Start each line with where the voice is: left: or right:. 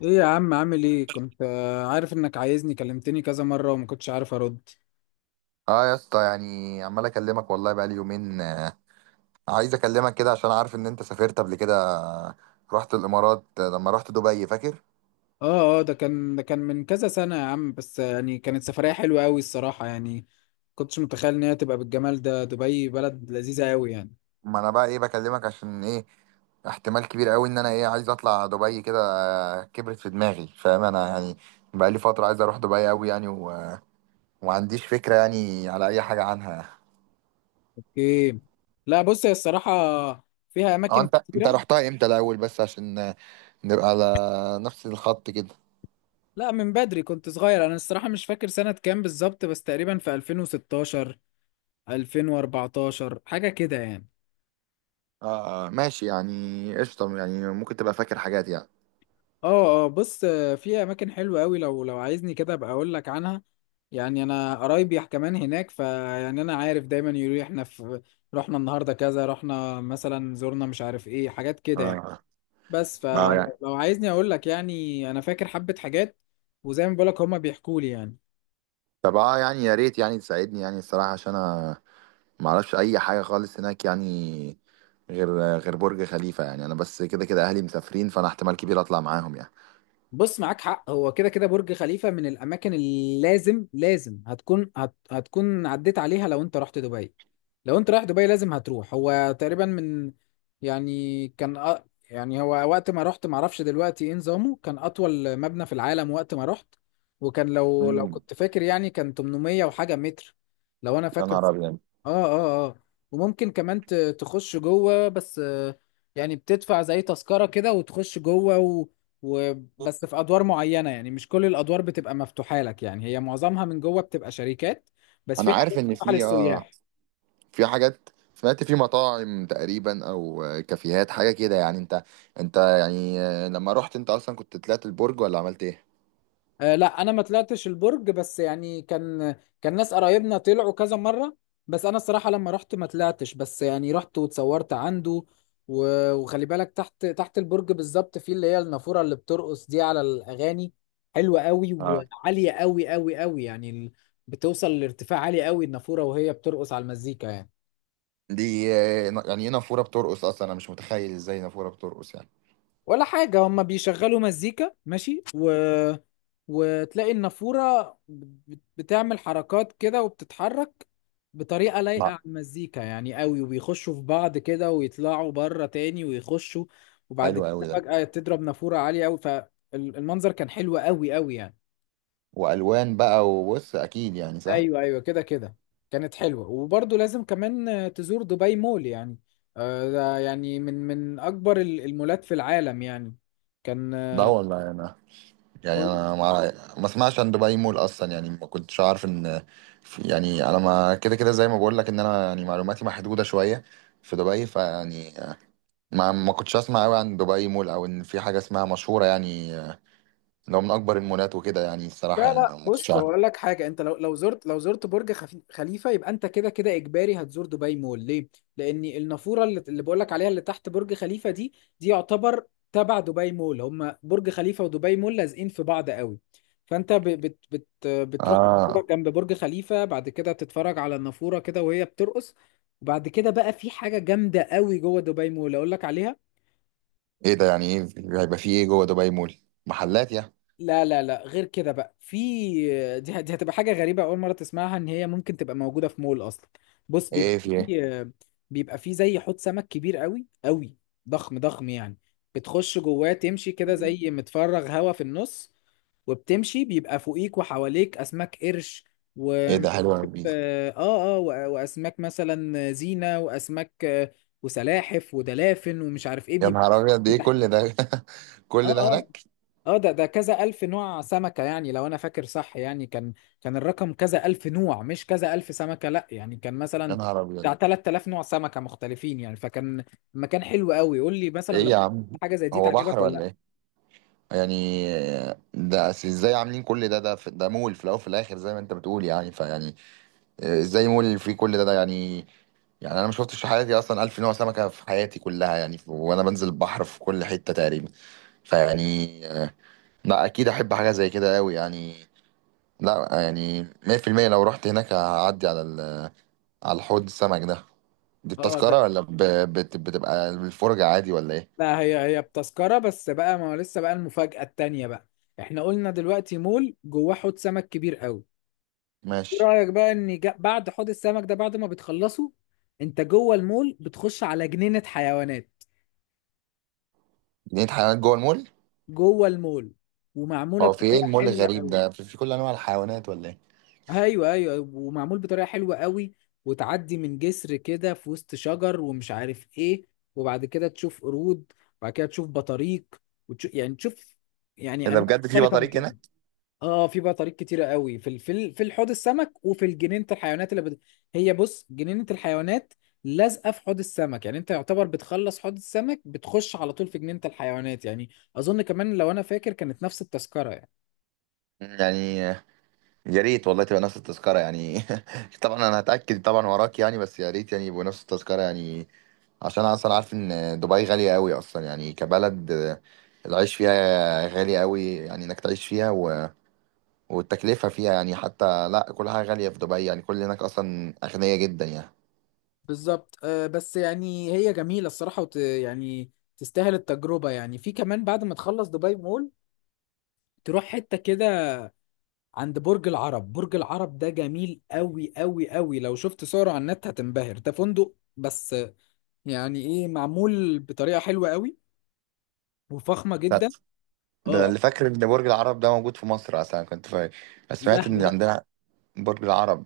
left: ايه يا عم، عامل ايه؟ كنت عارف انك عايزني، كلمتني كذا مرة وما كنتش عارف ارد.
right: اه يا اسطى، يعني عمال اكلمك والله بقالي يومين عايز اكلمك كده عشان عارف ان انت سافرت قبل كده رحت الامارات، لما رحت دبي فاكر؟
left: اه، اه، ده كان من كذا سنة يا عم، بس يعني كانت سفرية حلوة قوي الصراحة يعني. كنتش متخيل ان هي تبقى بالجمال ده، دبي بلد لذيذة قوي يعني.
right: ما انا بقى ايه بكلمك عشان ايه؟ احتمال كبير قوي ان انا ايه عايز اطلع دبي كده، كبرت في دماغي فاهم انا يعني. بقالي فترة عايز اروح دبي قوي يعني ومعنديش فكرة يعني على اي حاجة عنها.
left: اوكي. لا، بص، هي الصراحة فيها
right: اه
left: اماكن
right: انت
left: كتيرة.
right: رحتها امتى الاول بس عشان نبقى على نفس الخط كده.
left: لا، من بدري كنت صغير، انا الصراحة مش فاكر سنة كام بالظبط، بس تقريبا في 2016 2014 حاجة كده يعني.
right: اه ماشي يعني قشطة، يعني ممكن تبقى فاكر حاجات يعني.
left: اه، اه، بص، في اماكن حلوه قوي، لو عايزني كده ابقى اقول لك عنها. يعني انا قرايبي كمان هناك، فيعني انا عارف دايما يقولوا لي احنا في، رحنا النهارده كذا، رحنا مثلا، زرنا مش عارف ايه، حاجات كده يعني.
right: اه،
left: بس
right: ما يعني.
left: فلو عايزني اقول لك، يعني انا فاكر حبه حاجات. وزي ما بقول لك هما بيحكوا لي يعني.
right: طب اه، يعني يا ريت يعني تساعدني يعني، الصراحة عشان انا ما اعرفش اي حاجة خالص هناك يعني، غير غير برج خليفة. يعني انا بس كده كده اهلي مسافرين فانا احتمال كبير اطلع معاهم يعني.
left: بص، معاك حق، هو كده كده برج خليفة من الأماكن اللي لازم لازم هتكون عديت عليها لو أنت رحت دبي. لو أنت رايح دبي لازم هتروح. هو تقريبا من، يعني كان يعني هو، وقت ما رحت، معرفش دلوقتي إيه نظامه، كان أطول مبنى في العالم وقت ما رحت. وكان، لو
right: امم.
left: كنت فاكر، يعني كان 800 وحاجة متر، لو أنا
right: يا
left: فاكر.
right: نهار ابيض،
left: اه، اه، اه. وممكن كمان تخش جوه، بس يعني بتدفع زي تذكرة كده وتخش جوه. وبس في ادوار معينة، يعني مش كل الادوار بتبقى مفتوحة لك، يعني هي معظمها من جوه بتبقى شركات. بس
right: انا
left: في حاجات
right: عارف ان
left: مفتوحة
right: في اه
left: للسياح.
right: في حاجات، سمعت في مطاعم تقريبا او كافيهات حاجة كده يعني. انت يعني لما رحت انت اصلا كنت طلعت البرج ولا عملت ايه؟
left: آه، لا، انا ما طلعتش البرج، بس يعني كان، كان ناس قرايبنا طلعوا كذا مره. بس انا الصراحه لما رحت ما طلعتش، بس يعني رحت واتصورت عنده. وخلي بالك تحت تحت البرج بالظبط، في اللي هي النافوره اللي بترقص دي على الاغاني، حلوه قوي
right: اه،
left: وعاليه قوي قوي قوي يعني. بتوصل لارتفاع عالي قوي النافوره، وهي بترقص على المزيكا يعني.
right: دي يعني ايه نافورة بترقص؟ اصلا انا مش متخيل ازاي نافورة بترقص يعني.
left: ولا حاجة، هما بيشغلوا مزيكا ماشي. وتلاقي النافورة بتعمل حركات كده وبتتحرك بطريقة لايقة
right: ما
left: على المزيكا يعني قوي، وبيخشوا في بعض كده ويطلعوا بره تاني ويخشوا، وبعد
right: حلو قوي
left: كده
right: ده،
left: فجأة تضرب نافورة عالية قوي، فالمنظر كان حلو قوي قوي يعني.
right: والوان بقى وبص اكيد يعني صح.
left: ايوه، ايوه، كده كده. كانت حلوة، وبرضه لازم كمان تزور دبي مول يعني. ده يعني من اكبر المولات في العالم يعني. كان
right: ده
left: آه،
right: والله انا، يعني
left: قول.
right: انا ما ما اسمعش عن دبي مول اصلا، يعني ما كنتش عارف ان يعني انا ما كده كده، زي ما بقول لك ان انا يعني معلوماتي محدوده شويه في دبي، فيعني ما ما كنتش اسمع قوي عن دبي مول، او ان في حاجه اسمها مشهوره يعني، لو من اكبر المولات وكده يعني،
left: لا،
right: الصراحه يعني
left: لا،
right: ما ما كنتش
left: بص،
right: عارف.
left: هو اقول لك حاجه، انت لو زرت برج خليفه يبقى انت كده كده اجباري هتزور دبي مول، ليه؟ لان النافوره اللي بقول لك عليها اللي تحت برج خليفه دي، دي يعتبر تبع دبي مول، هما برج خليفه ودبي مول لازقين في بعض قوي. فانت ب... بت... بت... بتروح
right: اه،
left: تتفرج جنب برج خليفه، بعد كده تتفرج على النافوره كده وهي بترقص. وبعد كده بقى في حاجه جامده قوي جوه دبي مول، اقول لك عليها.
right: ايه ده؟ يعني ايه هيبقى في ايه جوه دبي مول؟ محلات يعني؟
left: لا، لا، لا، غير كده بقى في، دي هتبقى حاجة غريبة أول مرة تسمعها، إن هي ممكن تبقى موجودة في مول أصلا. بص،
right: ايه
left: بيبقى
right: في ايه؟
left: في، بيبقى في زي حوض سمك كبير قوي قوي، ضخم ضخم يعني. بتخش جواه تمشي كده زي متفرغ هوا في النص، وبتمشي بيبقى فوقيك وحواليك أسماك قرش و
right: ايه ده، حلو قوي!
left: آه آه وأ- وأسماك مثلا زينة، وأسماك، وسلاحف ودلافن ومش عارف إيه
right: يا
left: بيبقى
right: نهار ابيض، ايه
left: تحتيه.
right: كل ده؟
left: اه،
right: كل ده
left: آه.
right: هناك؟
left: اه، ده كذا ألف نوع سمكة، يعني لو أنا فاكر صح، يعني كان، كان الرقم كذا ألف نوع مش كذا ألف سمكة، لأ، يعني كان
right: يا
left: مثلا
right: نهار ابيض!
left: بتاع 3000 نوع سمكة مختلفين يعني، فكان مكان حلو قوي. قول لي مثلا
right: ايه
left: لو
right: يا عم؟
left: حاجة زي دي
right: هو بحر
left: تعجبك ولا
right: ولا
left: لأ؟
right: ايه يعني؟ ده أصل ازاي عاملين كل ده؟ ده مول في الاول وفي الاخر زي ما انت بتقول، يعني فيعني ازاي مول في كل ده يعني؟ يعني انا ما شفتش في حياتي اصلا الف نوع سمكه في حياتي كلها يعني، وانا بنزل البحر في كل حته تقريبا، فيعني لا اكيد احب حاجه زي كده قوي يعني. لا يعني 100% لو رحت هناك هعدي على على الحوض السمك ده. دي
left: اه،
right: التذكره
left: ده،
right: ولا بتبقى الفرجه عادي ولا ايه؟
left: لا، هي بتذكرة بس بقى، ما هو لسه بقى المفاجأة التانية بقى. احنا قلنا دلوقتي مول جواه حوض سمك كبير قوي، ايه
right: ماشي.
left: رأيك بقى ان بعد حوض السمك ده، بعد ما بتخلصه انت جوه المول بتخش على جنينة حيوانات،
right: جنينة حيوانات جوه المول؟
left: جوه المول، ومعموله
right: هو في ايه
left: بطريقه
right: المول
left: حلوه
right: الغريب
left: قوي.
right: ده، في كل انواع الحيوانات ولا ايه؟
left: ايوه، ايوه، ومعمول بطريقه حلوه قوي، وتعدي من جسر كده في وسط شجر ومش عارف ايه، وبعد كده تشوف قرود، وبعد كده تشوف بطاريق، وتشوف يعني تشوف، يعني
right: إيه ده
left: انواع
right: بجد! في
left: مختلفه من
right: بطاريق
left: الحيوانات.
right: هناك؟
left: اه، في بطاريق كتيره قوي في حوض السمك، وفي جنينه الحيوانات. هي بص، جنينه الحيوانات لازقه في حوض السمك، يعني انت يعتبر بتخلص حوض السمك بتخش على طول في جنينه الحيوانات يعني. اظن كمان لو انا فاكر كانت نفس التذكره يعني.
right: يعني يا ريت والله تبقى نفس التذكرة يعني. طبعا انا هتأكد طبعا وراك يعني، بس يا ريت يعني يبقوا نفس التذكرة يعني، عشان انا اصلا عارف ان دبي غالية قوي اصلا يعني كبلد العيش فيها غالي قوي، يعني انك تعيش فيها والتكلفة فيها يعني، حتى لا كل حاجة غالية في دبي يعني، كل هناك اصلا اغنياء جدا يعني.
left: بالظبط، بس يعني هي جميلة الصراحة يعني تستاهل التجربة يعني. في كمان بعد ما تخلص دبي مول تروح حتة كده عند برج العرب. برج العرب ده جميل قوي قوي قوي، لو شفت صوره على النت هتنبهر، ده فندق بس يعني ايه، معمول بطريقة حلوة قوي وفخمة
right: لا،
left: جدا.
right: ده انا
left: اه،
right: اللي فاكر ان برج العرب ده موجود في مصر اصلا كنت فاكر،
left: لا،
right: سمعت ان
left: لا،
right: عندنا برج العرب.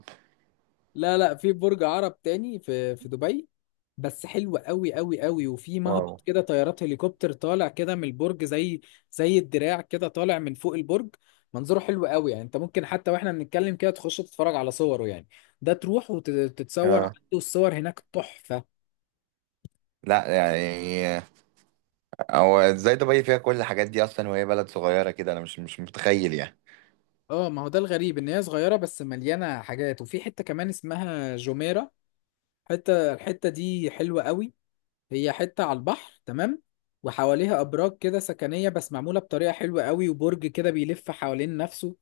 left: لا، لا، في برج عرب تاني في دبي. بس حلو قوي قوي قوي، وفي
right: واو.
left: مهبط كده طيارات هليكوبتر طالع كده من البرج، زي زي الدراع كده طالع من فوق البرج. منظره حلو قوي يعني، انت ممكن حتى واحنا بنتكلم كده تخش تتفرج على صوره يعني، ده تروح وتتصور،
right: اه،
left: والصور هناك تحفة.
right: لا يعني، هو ازاي دبي فيها كل الحاجات دي اصلا وهي بلد صغيره كده؟ انا مش متخيل يعني.
left: اه، ما هو ده الغريب، ان هي صغيرة بس مليانة حاجات. وفي حتة كمان اسمها جوميرا، الحتة دي حلوة قوي. هي حتة على البحر تمام، وحواليها أبراج كده سكنية بس معمولة بطريقة حلوة قوي، وبرج كده بيلف حوالين نفسه،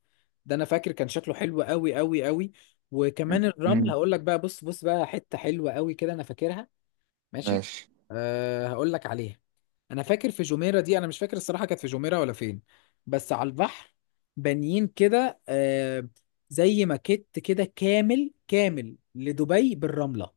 left: ده أنا فاكر كان شكله حلو قوي قوي قوي. وكمان الرمل
right: مم.
left: هقول لك بقى، بص بص بقى حتة حلوة قوي كده أنا فاكرها. ماشي،
right: ماشي.
left: أه، هقول لك عليها. أنا فاكر في جميرة دي، أنا مش فاكر الصراحة كانت في جميرة ولا فين، بس على البحر بانيين كده، أه، زي ماكيت كده كامل كامل لدبي بالرملة.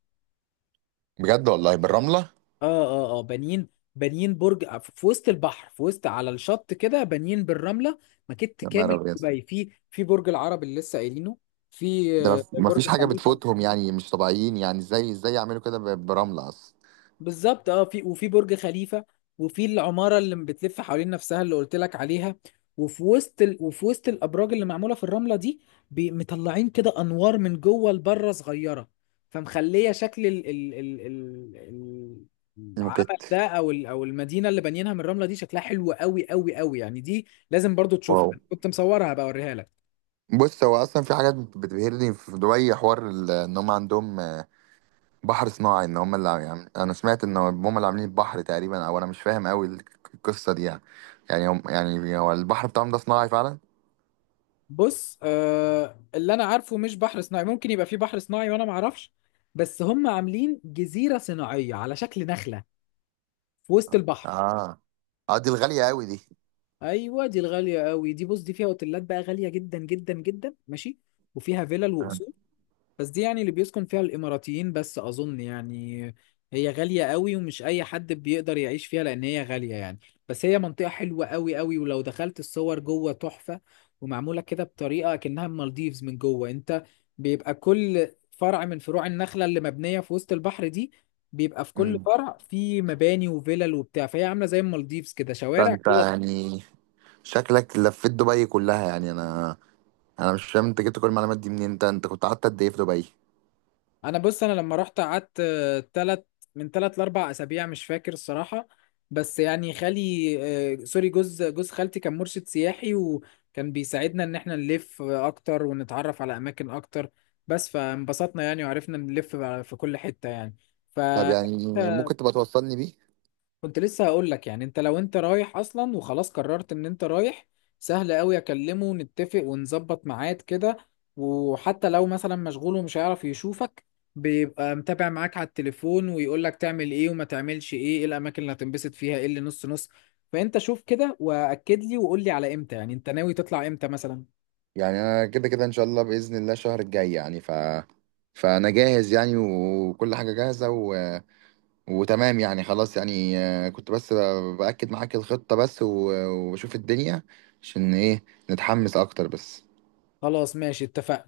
right: بجد والله بالرمله؟
left: اه، اه، اه، بانيين، بانيين برج في وسط البحر، في وسط على الشط كده بانيين بالرمله، مكت
right: يا نهار
left: كامل
right: ابيض،
left: دبي، في برج العرب اللي لسه قايلينه، في
right: ده ما
left: برج
right: فيش حاجه
left: خليفه،
right: بتفوتهم يعني، مش طبيعيين يعني! ازاي ازاي يعملوا كده برمله اصلا؟
left: بالظبط. اه، في، وفي برج خليفة، وفي العمارة اللي بتلف حوالين نفسها اللي قلت لك عليها. وفي وسط الأبراج اللي معمولة في الرملة دي، مطلعين كده أنوار من جوه لبره صغيرة، فمخلية شكل
right: الموكيت.
left: العمل ده، أو أو المدينة اللي بانيينها من الرملة دي، شكلها حلو قوي قوي قوي يعني. دي لازم برضو تشوفها،
right: واو.
left: كنت مصورها بقى أوريها لك.
right: بص هو اصلا في حاجات بتبهرني في دبي، حوار ان هم عندهم بحر صناعي، ان هم اللي عاملين، انا سمعت ان هم اللي عاملين البحر تقريبا، او انا مش فاهم قوي القصه دي يعني. يعني هم يعني هو البحر بتاعهم ده صناعي فعلا؟
left: بص، اللي انا عارفه مش بحر صناعي، ممكن يبقى في بحر صناعي وانا ما اعرفش، بس هم عاملين جزيره صناعيه على شكل نخله في وسط البحر.
right: اه. اه دي الغاليه قوي دي.
left: ايوه، دي الغاليه قوي دي، بص، دي فيها اوتيلات بقى غاليه جدا جدا جدا، ماشي، وفيها فيلل
right: آه.
left: وقصور. بس دي يعني اللي بيسكن فيها الإماراتيين بس أظن يعني، هي غالية قوي ومش أي حد بيقدر يعيش فيها، لأن هي غالية يعني. بس هي منطقة حلوة قوي قوي، ولو دخلت الصور جوه تحفة، ومعمولة كده بطريقة كأنها المالديفز من جوه. أنت بيبقى كل فرع من فروع النخلة اللي مبنية في وسط البحر دي، بيبقى في كل
right: مم.
left: فرع في مباني وفلل وبتاع، فهي عاملة زي المالديفز كده،
right: ده
left: شوارع
right: انت
left: جوه.
right: يعني شكلك لفيت دبي كلها يعني، انا، انا مش فاهم انت جبت كل المعلومات دي منين؟ انت كنت قعدت قد ايه في دبي؟
left: انا بص، انا لما رحت قعدت، تلت، من تلت لاربع اسابيع مش فاكر الصراحه. بس يعني خالي، سوري، جوز خالتي كان مرشد سياحي وكان بيساعدنا ان احنا نلف اكتر ونتعرف على اماكن اكتر، بس فانبسطنا يعني وعرفنا نلف بقى في كل حته يعني ف
right: طب يعني ممكن تبقى توصلني بيه؟
left: كنت لسه هقول لك، يعني انت لو انت رايح اصلا وخلاص قررت ان انت رايح، سهل قوي اكلمه ونتفق ونظبط ميعاد كده، وحتى لو مثلا مشغول ومش هيعرف يشوفك، بيبقى متابع معاك على التليفون ويقول لك تعمل ايه وما تعملش ايه، ايه الاماكن اللي هتنبسط فيها، ايه اللي نص نص. فانت شوف كده واكد لي وقول لي على امتى، يعني انت ناوي تطلع امتى مثلا.
right: يعني انا كده كده ان شاء الله باذن الله الشهر الجاي يعني، فانا جاهز يعني وكل حاجه جاهزه وتمام يعني، خلاص يعني كنت بس بأكد معاك الخطة بس وبشوف الدنيا عشان ايه، نتحمس اكتر بس.
left: خلاص، ماشي، اتفقنا.